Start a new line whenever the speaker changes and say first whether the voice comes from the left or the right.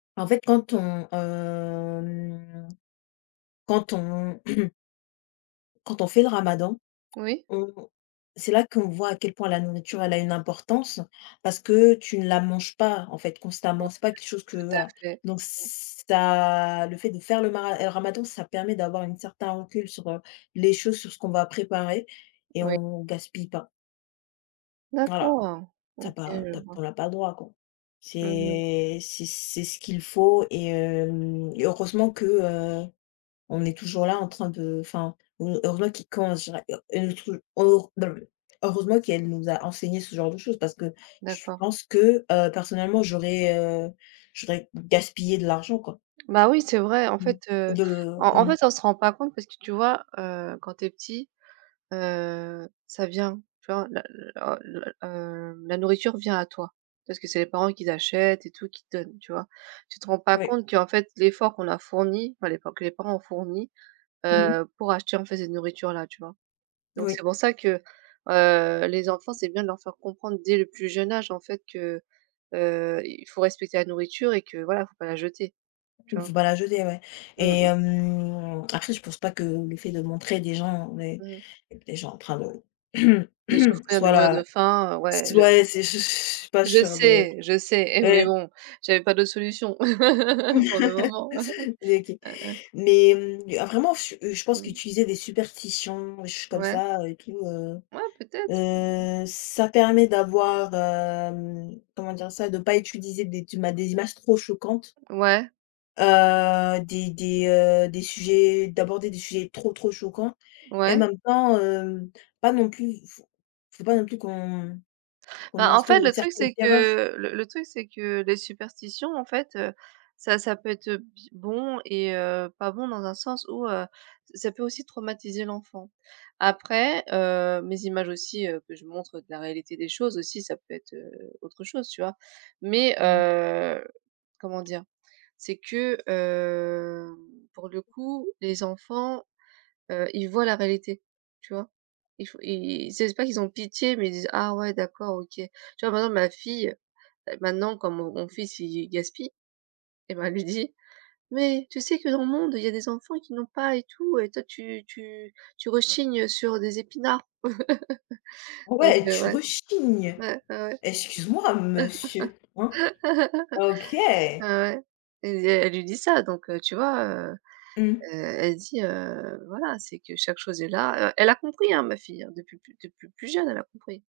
left: En fait, quand on, hem, quand on quand on fait le ramadan,
right: Oui.
left: on c'est là qu'on voit à quel point la nourriture elle a une importance, parce que tu ne la manges pas, en fait,
right: Ouais.
left: constamment. C'est pas quelque chose que,
right: Tout à
left: voilà.
right: fait.
left: Donc
right: Mmh.
left: ça le fait de faire le mara heu, ramadan, ça permet d'avoir une certain recul sur, heu, les choses, sur ce qu'on va préparer et
right: Oui.
left: on gaspille pas voilà.
right: D'accord.
left: Tu as
right: OK,
left: pas
right: je
left: tu as p
right: vois.
left: on n'a pas le droit, quoi.
right: Mmh mh.
left: C'est c'est c'est ce qu'il faut et hem et heureusement que, heu, on est toujours là en train de enfin, ou heureusement qui comment je dirais? Heu, elle nous [unintelligible] heureusement qu'elle nous a enseigné ce genre de choses parce que je
right: D'accord.
left: pense que, heu, personnellement, j'aurais, heu, j'aurais gaspillé de l'argent, quoi.
right: Bah oui, c'est vrai. En
left: Mmh.
right: fait, heu,
left: De
right: en en
left: mmh.
right: fait, on se rend pas compte, parce que, tu vois, heu, quand tu es petit, heu, ça vient, tu vois? La la la l heu, la nourriture vient à toi. Parce que c'est les parents qui achètent et tout, qui te donnent, tu vois? Tu te rends pas
left: Oui.
right: compte qu'en fait l'effort qu'on leur fourni, enfin l'effort que les parents ont fourni,
left: Mmh mh.
right: heu, pour acheter, en fait, cette nourriture là, tu vois? Donc
left: Oui.
right: c'est pour ça que, heu, les enfants, c'est bien de leur faire comprendre dès le plus jeune âge, en fait, que, heu, il faut respecter la nourriture et que voilà, il faut pas la jeter. Tu
left: Il
right: vois?
left: faut pas la jeter, ouais.
right: Mmh
left: Et
right: mh.
left: hem, après je pense pas que le fait de montrer des gens des
right: Mmh mh.
left: des gens en train de
right: De souffrir, de
left: soit
right: mourir de
left: la
right: faim, heu, ouais je
left: soit les c'est ch je suis pas
right: je
left: sûre de
right: sais, je sais et mais
left: ouais.
right: bon, j'avais pas d'autre solution. Pour le moment.
left: N hé OK.
right: Ouais, ouais.
left: Mais, mmh, vraiment, je je pense
right: Mmh.
left: qu'utiliser des superstitions des choses comme
right: Ouais.
left: ça et tout, heu,
right: Ouais, peut-être. Mmh mh.
left: heu, ça permet d'avoir, hem, comment dire ça? De pas utiliser des duma des images trop choquantes
right: Ouais.
left: heu, des des, heu, des sujets, d'aborder des sujets trop, trop choquants et en
right: Ouais.
left: même temps, hem, pas non plus faut faut pas non plus qu'on qu'on
right: Bah, en
left: instaure
right: fait,
left: une
right: le truc,
left: certaine
right: c'est
left: terreur.
right: que le le truc c'est que les superstitions, en fait, heu, ça ça peut être, heu, bie bon et heu, pas bon dans un sens où, heu, ç ça peut aussi traumatiser l'enfant. Après, heu, mes images aussi, heu, que je montre de la réalité des choses aussi, ça peut être, heu, autre chose, tu vois? Mais,
left: Mmh.
right: heu, comment dire? C'est que, hem, pour le coup les enfants, heu, ils voient la réalité, tu vois? Il faut ils ils c'est c'est pas qu'ils ont pitié mais ils disent: «Ah ouais d'accord, OK». Tu vois, par exemple ma fille, heu, maintenant comme mon mon fils il il gaspille, et ben, elle lui dit: «Mais tu sais que, dans le monde, il y a des enfants qui n'ont pas et tout et toi tu tu tu rechignes, heu, sur des épinards». Donc,
left: Ouais,
right: heu,
left: tu
right: ouais.
left: rechignes.
right: Ouais. Ouais, ouais.
left: Excuse-moi monsieur, hein. OK.
right: Ah, ouais. Elle lui dit elle lui dit ça, donc, heu, tu vois, heu, heu,
left: Mmh.
right: elle dit, heu, voilà, c'est que chaque chose est là, heu. Elle a compris, hein, ma fille, hein? Depuis plus depuis plus jeune, elle a compris.